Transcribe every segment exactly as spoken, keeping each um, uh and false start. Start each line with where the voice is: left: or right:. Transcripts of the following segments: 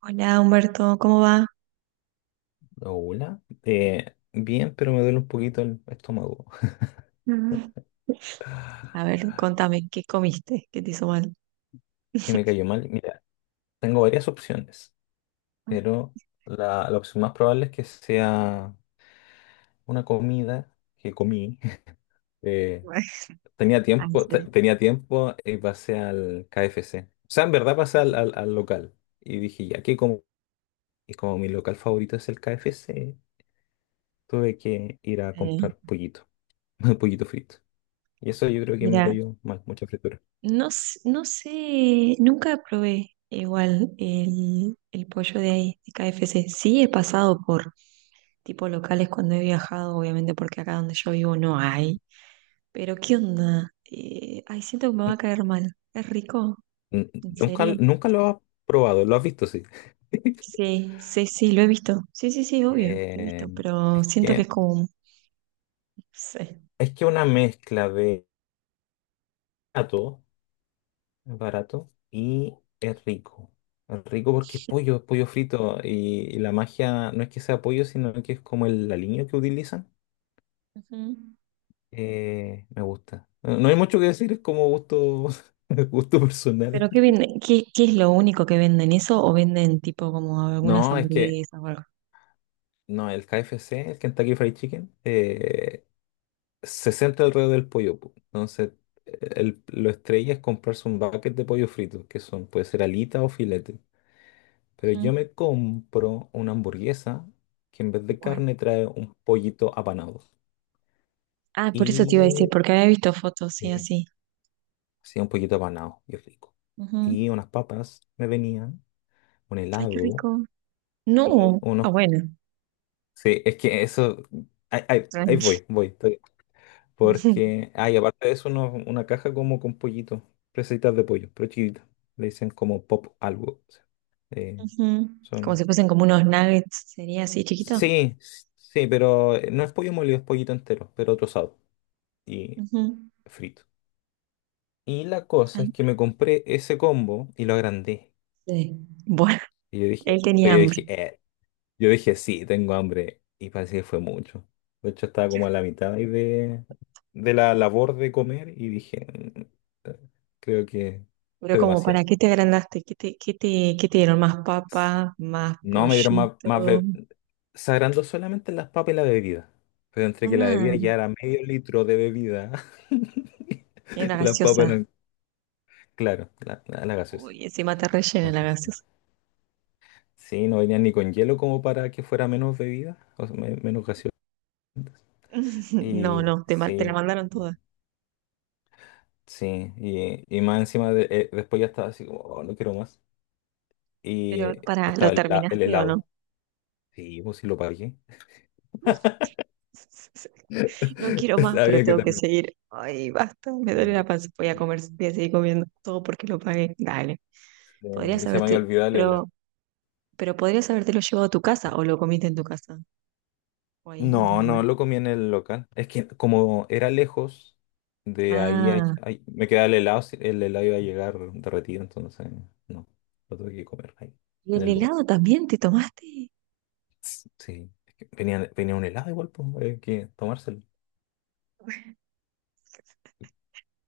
right: Hola Humberto, ¿cómo va?
left: Hola. Eh, bien, pero me duele un poquito el estómago.
right: Mm. A ver, contame, ¿qué comiste? ¿Qué te hizo mal?
left: Que me cayó mal. Mira, tengo varias opciones, pero la, la opción más probable es que sea una comida que comí. Eh, tenía
right: Ah, en
left: tiempo, te-
right: serio.
left: tenía tiempo y pasé al K F C. O sea, en verdad pasé al, al- al local. Y dije, ya que como, y como mi local favorito es el K F C, tuve que ir a
right: Eh,
left: comprar pollito, pollito frito. Y eso yo creo que me
right: Mira,
left: cayó mal, mucha fritura.
right: no, s- no sé, nunca probé igual el, el pollo de ahí, de K F C. Sí he pasado por tipo locales cuando he viajado, obviamente porque acá donde yo vivo no hay. Pero ¿qué onda? Eh, ay, siento que me va a caer mal. ¿Es rico?
left: N-
right: ¿En
left: Nunca,
right: serio?
left: nunca lo has probado, lo has visto, sí.
right: Sí, sí, sí, lo he visto. Sí, sí, sí, obvio, lo he
left: Eh,
right: visto, pero
left: es
right: siento que es
left: que
right: como, un- no sé.
left: es que una mezcla de barato, es barato y es rico. Es rico porque es pollo, es pollo frito y, y la magia no es que sea pollo, sino que es como el aliño que utilizan.
right: Ujú.
left: Eh, me gusta. No no hay mucho que decir, es como gusto, gusto personal.
right: ¿Pero qué venden? ¿Qué, qué es lo único que venden? ¿Eso o venden tipo como algunas
left: No, es que
right: hamburguesas o algo?
left: no, el K F C, el Kentucky Fried Chicken, eh, se centra alrededor del pollo, po. Entonces, el- lo estrella es comprarse un bucket de pollo frito, que son, puede ser alita o filete. Pero yo
right: Ujú.
left: me compro una hamburguesa que en vez de
right: Bueno.
left: carne trae un pollito apanado.
right: Ah, por eso te iba a decir,
left: Y
right: porque había visto fotos, sí,
left: sí,
right: así.
left: sí, un pollito apanado y rico.
right: Ujú.
left: Y unas papas me venían, un
right: Ay, qué
left: helado
right: rico.
left: y
right: No. Ah,
left: unos.
right: bueno.
left: Sí, es que eso. Ahí, ahí- ahí
right: Tranqui.
left: voy, voy.
right: Ujú.
left: Porque, ah, y aparte de eso, uno- una caja como con pollito, presitas de pollo, pero chiquita. Le dicen como pop algo, o sea, eh,
right: Ujú. Como
left: son.
right: si fuesen como unos nuggets, sería así, chiquito.
left: Sí, s- sí, pero eh, no es pollo molido, es pollito entero, pero trozado y
right: Ujú.
left: frito. Y la cosa
right: Ay,
left: es que me compré ese combo y lo agrandé.
right: sí. Bueno,
left: Y yo
right: él
left: dije, yo
right: tenía hambre.
left: dije, "Eh, Yo dije, sí, tengo hambre." Y parece que fue mucho. De hecho, estaba como a la mitad ahí de, de la labor de comer y dije, "Mm, eh, Creo que
right: Pero
left: fue
right: como, ¿para
left: demasiado."
right: qué te agrandaste? ¿Qué te, qué te, qué te dieron? ¿Más papa? ¿Más
left: No, me dieron más, más
right: pollito?
left: be- se solamente las papas y la bebida. Pero entre que la bebida
right: Ah,
left: ya era medio litro de bebida
right: era
left: y las papas
right: gaseosa.
left: eran, claro, la, la, la gaseosa.
right: Uy, encima te rellena la
left: Entonces, sí,
right: gaseosa.
left: sí, no venían ni con hielo como para que fuera menos bebida, o sea, me- menos gaseosa.
right: No,
left: Y
right: no, te, ma- te la
left: sí.
right: mandaron toda.
left: Sí, y, y más encima de- eh, después ya estaba así como, "Oh, no quiero más." Y
right: Pero para, ¿lo
left: estaba el, hela- el
right: terminaste o no?
left: helado. Sí, pues sí lo pagué.
right: No quiero más, pero
left: Sabía que
right: tengo que
left: también.
right: seguir. Ay, basta, me duele la panza. Voy a comer, voy a seguir comiendo todo porque lo pagué. Dale.
left: Eh,
right: Podrías
left: y se me había
right: haberte,
left: olvidado el helado.
right: pero, pero podrías habértelo llevado a tu casa o lo comiste en tu casa o ahí en el
left: No,
right: lugar.
left: no, lo comí en el local. Es que como era lejos, de ahí a-
right: Ah,
left: a- me quedaba el helado, si- el helado iba a llegar derretido, entonces no, lo tuve que comer ahí,
right: ¿y
left: en
right: el
left: el lugar.
right: helado también te tomaste?
left: Sí, es que venía, venía un helado igual, pues, hay que tomárselo.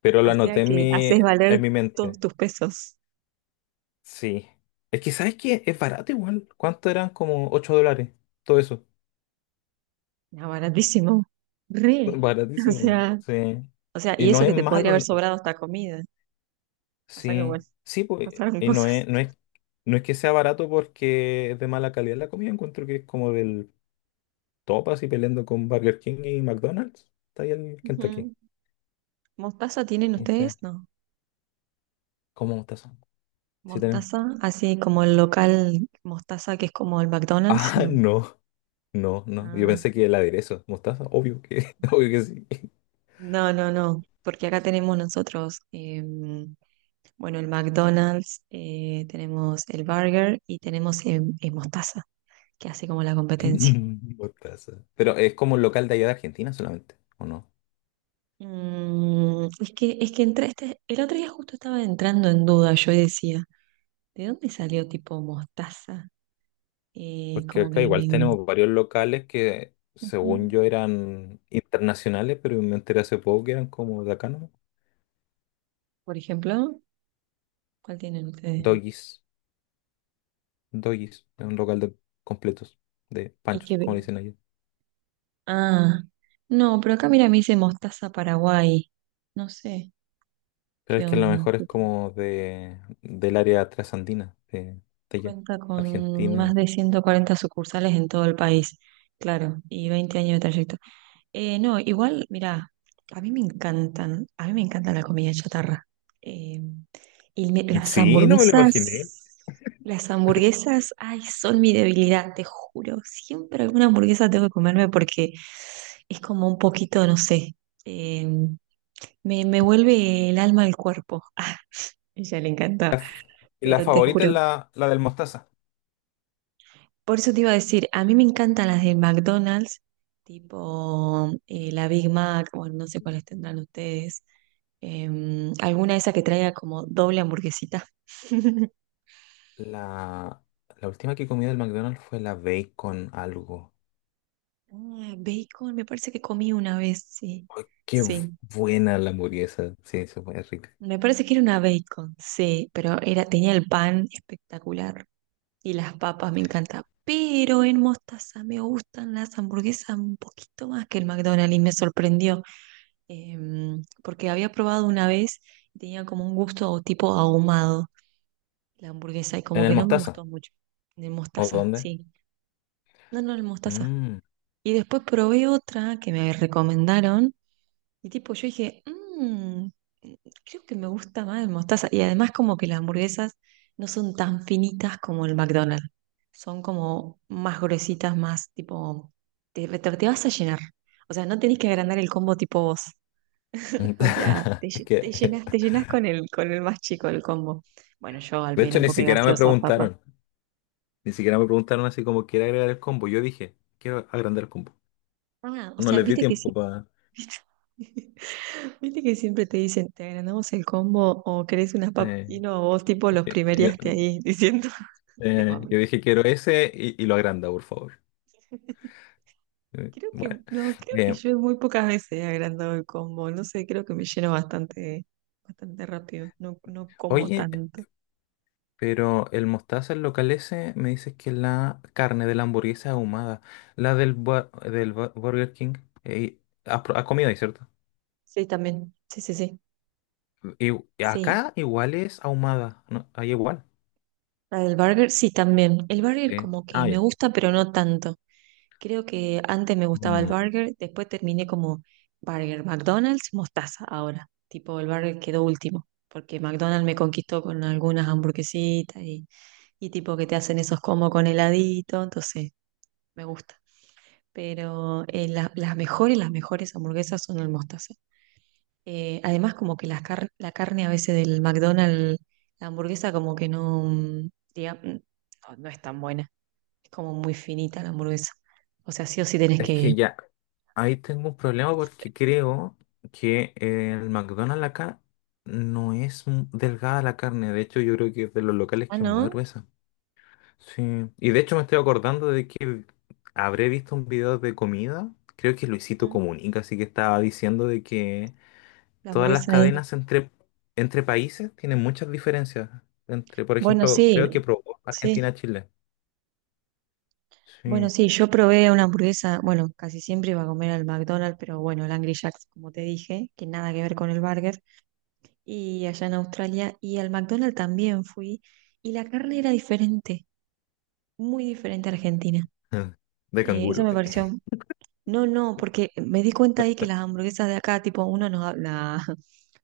left: Pero lo
right: O sea
left: anoté en
right: que
left: mi,
right: haces
left: en
right: valer
left: mi
right: todos
left: mente.
right: tus pesos.
left: Sí. Es que, ¿sabes qué? Es barato igual. ¿Cuánto eran? Como ocho dólares. Todo eso.
right: Ah, baratísimo. Re. O
left: Baratísimo.
right: sea,
left: Sí.
right: O sea,
left: Y
right: y
left: no
right: eso
left: es
right: que te podría
left: malo.
right: haber sobrado esta comida. O sea que
left: Sí.
right: bueno,
left: Sí, pues.
right: pasaron
left: Y no es,
right: cosas.
left: no es, no es que sea barato porque es de mala calidad la comida. Encuentro que es como del top así peleando con Burger King y McDonald's. Está ahí el Kentucky.
right: Ujú. ¿Mostaza tienen
left: Dice,
right: ustedes? No.
left: ¿cómo mostaza? Sí tenemos.
right: ¿Mostaza? Así como el local mostaza que es como el McDonald's,
left: Ah,
right: no.
left: no. No, no. Yo
right: Ah,
left: pensé que el aderezo. Mostaza, obvio que, obvio que sí.
right: no, no, no. Porque acá tenemos nosotros, em, bueno, el McDonald's, eh, tenemos el burger y tenemos em, eh, mostaza, que hace como la competencia.
left: Mostaza. Pero es como un local de allá de Argentina solamente, ¿o no?
right: Mm, es que, es que entré, este- el otro día justo estaba entrando en duda, yo y decía, ¿de dónde salió tipo mostaza? Eh,
left: Porque
right: como que,
left: acá igual tenemos varios locales que, según
right: Ujú.
left: yo, eran internacionales, pero me enteré hace poco que eran como de acá, ¿no?
right: Por ejemplo, ¿cuál tienen ustedes?
left: Doggies. Doggies. Es un local de completos, de
right: Y
left: panchos,
right: que,
left: como le
right: ve-
left: dicen allá.
right: ah, no, pero acá mira, me dice mostaza Paraguay. No sé
left: Pero es
right: qué
left: que a lo
right: onda.
left: mejor es como de, del área trasandina, de, de allá,
right: Cuenta con más
left: Argentina.
right: de ciento cuarenta sucursales en todo el país, claro, y veinte años de trayecto. Eh, no, igual, mira, a mí me encantan, a mí me encanta la comida chatarra. Eh, y me- las
left: Sí, no me lo imaginé.
right: hamburguesas, las hamburguesas, ay, son mi debilidad, te juro. Siempre alguna hamburguesa tengo que comerme porque es como un poquito, no sé, eh, me, me vuelve el alma al cuerpo. Ah, ella le encanta,
left: La, f- la
right: pero te
left: favorita
right: juro.
left: es la, la del Mostaza.
right: Por eso te iba a decir, a mí me encantan las de McDonald's, tipo eh, la Big Mac, o no sé cuáles tendrán ustedes. Em, alguna de esas que traiga como doble hamburguesita.
left: La, la última que comí del McDonald's fue la bacon algo.
right: Ah, bacon, me parece que comí una vez, sí.
left: Ay, qué bu-
right: Sí,
left: buena la hamburguesa. Sí, eso fue rica.
right: me parece que era una bacon, sí, pero era, tenía el pan espectacular y las papas me encantan. Pero en Mostaza me gustan las hamburguesas un poquito más que el McDonald's y me sorprendió. Em, porque había probado una vez y tenía como un gusto tipo ahumado la hamburguesa y
left: ¿En
right: como
left: el
right: que no me
left: Mostaza?
right: gustó mucho. De
left: ¿O
right: mostaza,
left: dónde?
right: sí. No, no, el mostaza.
left: Mm.
right: Y después probé otra que me recomendaron y tipo yo dije, mmm, creo que me gusta más el mostaza. Y además como que las hamburguesas no son tan finitas como el McDonald's. Son como más gruesitas, más tipo, te, te- te vas a llenar. O sea, no tenés que agrandar el combo tipo vos. O sea, te,
left: Es
right: lle- te
left: que,
right: llenas, te llenas con el, con el más chico del combo. Bueno, yo al
left: de hecho,
right: menos,
left: ni
right: porque
left: siquiera me
right: gaseosa, papa.
left: preguntaron. Ni siquiera me preguntaron así como, ¿quiere agregar el combo? Yo dije, quiero agrandar el combo.
right: Ah, o
left: No
right: sea,
left: les di
right: viste que sí.
left: tiempo para.
right: Viste que siempre te dicen, te agrandamos el combo o querés unas papas. Y no, vos tipo los
left: yo,
right: primeriaste ahí diciendo, tengo
left: eh,
right: hambre.
left: yo dije, quiero ese y, y lo agranda, por favor. Eh,
right: Creo que,
left: bueno.
right: no, creo que
left: Eh,
right: yo muy pocas veces he agrandado el combo. No sé, creo que me lleno bastante, bastante rápido. No, no como
left: oye.
right: tanto.
left: Pero el mostaza, el local ese, me dices que es la carne de la hamburguesa ahumada, la del, bua- del bu- Burger King, eh, has, pro- has comido ahí, ¿cierto?
right: Sí, también. Sí, sí, sí.
left: Y
right: Sí,
left: acá igual es ahumada, ¿no? Ahí igual.
right: la del burger, sí, también. El burger
left: Sí.
right: como que
left: Ah,
right: me
left: ya.
right: gusta, pero no tanto. Creo que antes me gustaba el
left: Mm.
right: burger, después terminé como burger, McDonald's, mostaza ahora. Tipo, el burger quedó último, porque McDonald's me conquistó con algunas hamburguesitas y, y tipo que te hacen esos como con heladito, entonces me gusta. Pero eh, la- las mejores, las mejores hamburguesas son el mostaza. Eh, además, como que las car- la carne a veces del McDonald's, la hamburguesa como que no, mm, diga- mm, no no es tan buena como muy finita la hamburguesa. O sea, sí o sí tenés
left: Es
right: que.
left: que ya, ahí tengo un problema porque creo que el McDonald's acá no es m- delgada la carne. De hecho, yo creo que es de los locales
right: Ah,
left: que es más
right: ¿no?
left: gruesa. Sí, y de hecho me estoy acordando de que habré visto un video de comida, creo que Luisito
right: Mm,
left: Comunica, así que estaba diciendo de que
right: La
left: todas las
right: hamburguesa es.
left: cadenas entre, entre países tienen muchas diferencias. Entre, por
right: Bueno,
left: ejemplo, creo que
right: sí,
left: probó
right: sí.
left: Argentina-Chile.
right: Bueno,
left: Sí.
right: sí, yo probé una hamburguesa. Bueno, casi siempre iba a comer al McDonald's, pero bueno, el Angry Jack's, como te dije, que nada que ver con el burger. Y allá en Australia. Y al McDonald's también fui. Y la carne era diferente, muy diferente a Argentina.
left: De
right: Eh, eso
left: canguro.
right: me pareció. No, no, porque me di cuenta ahí que las hamburguesas de acá, tipo, uno nos habla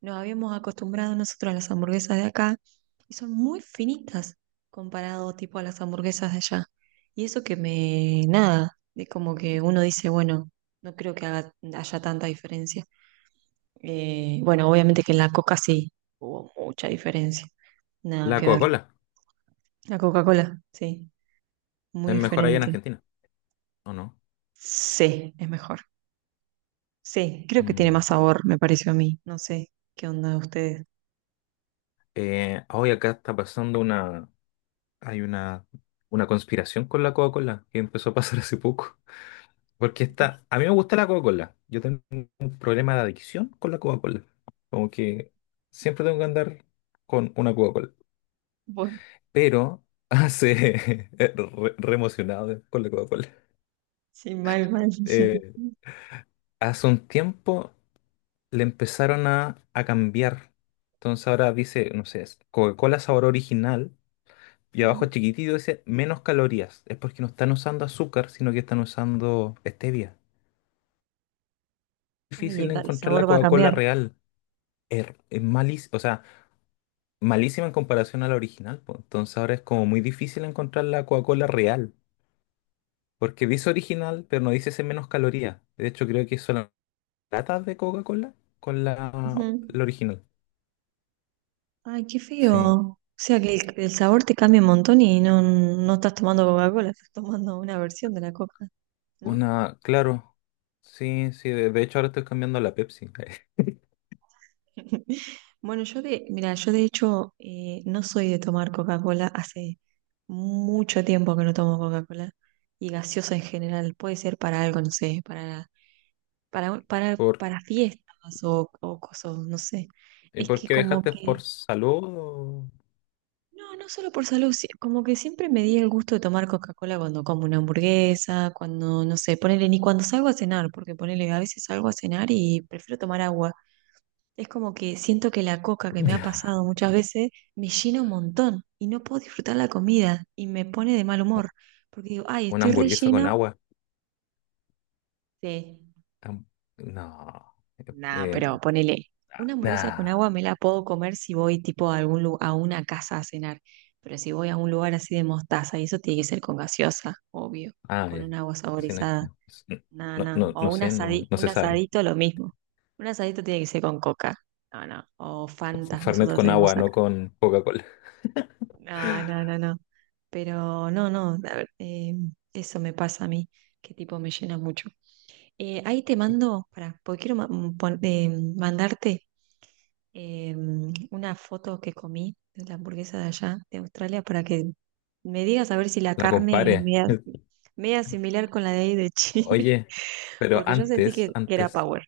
right: nos habíamos acostumbrado nosotros a las hamburguesas de acá y son muy finitas comparado tipo a las hamburguesas de allá. Y eso que me, nada, de como que uno dice, bueno, no creo que haga- haya tanta diferencia. Eh, bueno, obviamente que en la Coca sí hubo mucha diferencia. Nada
left: La
right: que ver.
left: Coca-Cola
right: La Coca-Cola, sí, muy
left: es mejor allá en
right: diferente.
left: Argentina, ¿o no?
right: Sí, es mejor. Sí, creo que tiene más
left: Mm.
right: sabor, me pareció a mí. No sé qué onda de ustedes.
left: Eh, hoy acá está pasando una, hay una, una conspiración con la Coca-Cola que empezó a pasar hace poco. Porque está, a mí me gusta la Coca-Cola. Yo tengo problema de adicción con la Coca-Cola. Como que siempre tengo que andar con una Coca-Cola.
right: Bueno,
left: Pero hace re, re emocionado con la Coca-Cola.
right: sí, mal, mal.
left: Eh, hace un tiempo le empezaron a, a cambiar. Entonces ahora dice, no sé, es Coca-Cola sabor original. Y abajo chiquitito dice menos calorías. Es porque no están usando azúcar, sino que están usando stevia.
right: Ay,
left: Difícil
right: el, el
left: encontrar la
right: sabor va a
left: Coca-Cola
right: cambiar.
left: real. Es, es malísimo. O sea, malísima en comparación a la original, po. Entonces ahora es como muy difícil encontrar la Coca-Cola real, porque dice original, pero no dice ese menos calorías. De hecho, creo que son las latas de Coca-Cola con la,
right: Ujú.
left: la original.
right: Ay, qué feo.
left: Sí,
right: O sea que el, el sabor te cambia un montón y no, no estás tomando Coca-Cola, estás tomando una versión de la Coca, ¿no?
left: una, claro. Sí, sí, de, de hecho ahora estoy cambiando a la Pepsi.
right: Bueno, yo de, mira, yo de hecho eh, no soy de tomar Coca-Cola, hace mucho tiempo que no tomo Coca-Cola y gaseosa en general, puede ser para algo, no sé, para, para, para,
left: ¿Por,
right: para fiestas o, o cosas, no sé.
left: ¿y
right: Es
left: por
right: que
left: qué
right: como
left: dejaste por
right: que
left: salud o-
right: No, no solo por salud, sí, como que siempre me di el gusto de tomar Coca-Cola cuando como una hamburguesa, cuando, no sé, ponele, ni cuando salgo a cenar, porque ponele, a veces salgo a cenar y prefiero tomar agua. Es como que siento que la coca que me ha
left: Ya.
right: pasado muchas veces me llena un montón y no puedo disfrutar la comida y me pone de mal
left: u-
right: humor, porque digo, ay,
left: una
right: estoy
left: hamburguesa con
right: rellena.
left: agua?
right: Sí.
left: Am- No.
right: Nada,
left: Eh,
right: pero ponele, una hamburguesa con
left: nah.
right: agua me la puedo comer si voy tipo a algún lu- a una casa a cenar, pero si voy a un lugar así de mostaza, y eso tiene que ser con gaseosa, obvio,
left: Ah, ah,
right: con
left: ya.
right: un agua
left: Sí, no es
right: saborizada,
left: que.
right: nada,
left: No,
right: nada,
left: no,
right: o
left: no
right: un
left: sé, no,
right: asadi-
left: no
right: un
left: se sabe.
right: asadito lo mismo, un asadito tiene que ser con coca, no, no, o Fantas
left: Fernet
right: nosotros
left: con agua,
right: tenemos
left: no
right: acá,
left: con Coca-Cola.
right: no, no, no, no, pero no, no, a ver, eh, eso me pasa a mí, que tipo me llena mucho. Eh, ahí te mando, para, porque quiero ma- mm, pon- eh, mandarte em, una foto que comí de la hamburguesa de allá, de Australia, para que me digas a ver si la
left: La
right: carne es
left: compare.
right: media, media similar con la de ahí de Chile,
left: Oye, pero
right: porque yo sentí
left: antes,
right: que, que era
left: antes,
right: Power.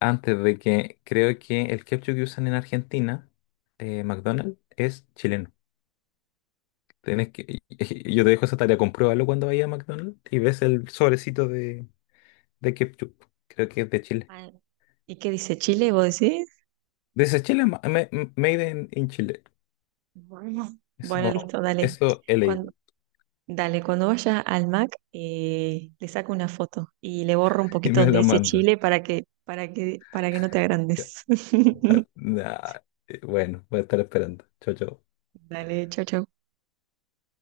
left: antes de que creo que el ketchup que usan en Argentina, eh, McDonald's, es chileno. Tenés que, yo te dejo esa tarea, compruébalo cuando vayas a McDonald's y ves el sobrecito de, de ketchup. Creo que es de Chile.
right: Ah, ¿y qué dice Chile? ¿Vos decís?
left: Dice Chile, ma- ma- made in, in Chile.
right: Bueno. Bueno,
left: Eso,
right: listo, dale.
left: eso he leído.
right: Cuando, dale, cuando vaya al Mac, eh, le saco una foto y le borro un
left: Y
right: poquito
left: me
right: donde
left: la
right: dice
left: manda.
right: Chile para que, para que, para que no te agrandes.
left: Ah, nah, eh, Bueno, voy a estar esperando. Chao, chao.
right: Dale, chau, chau.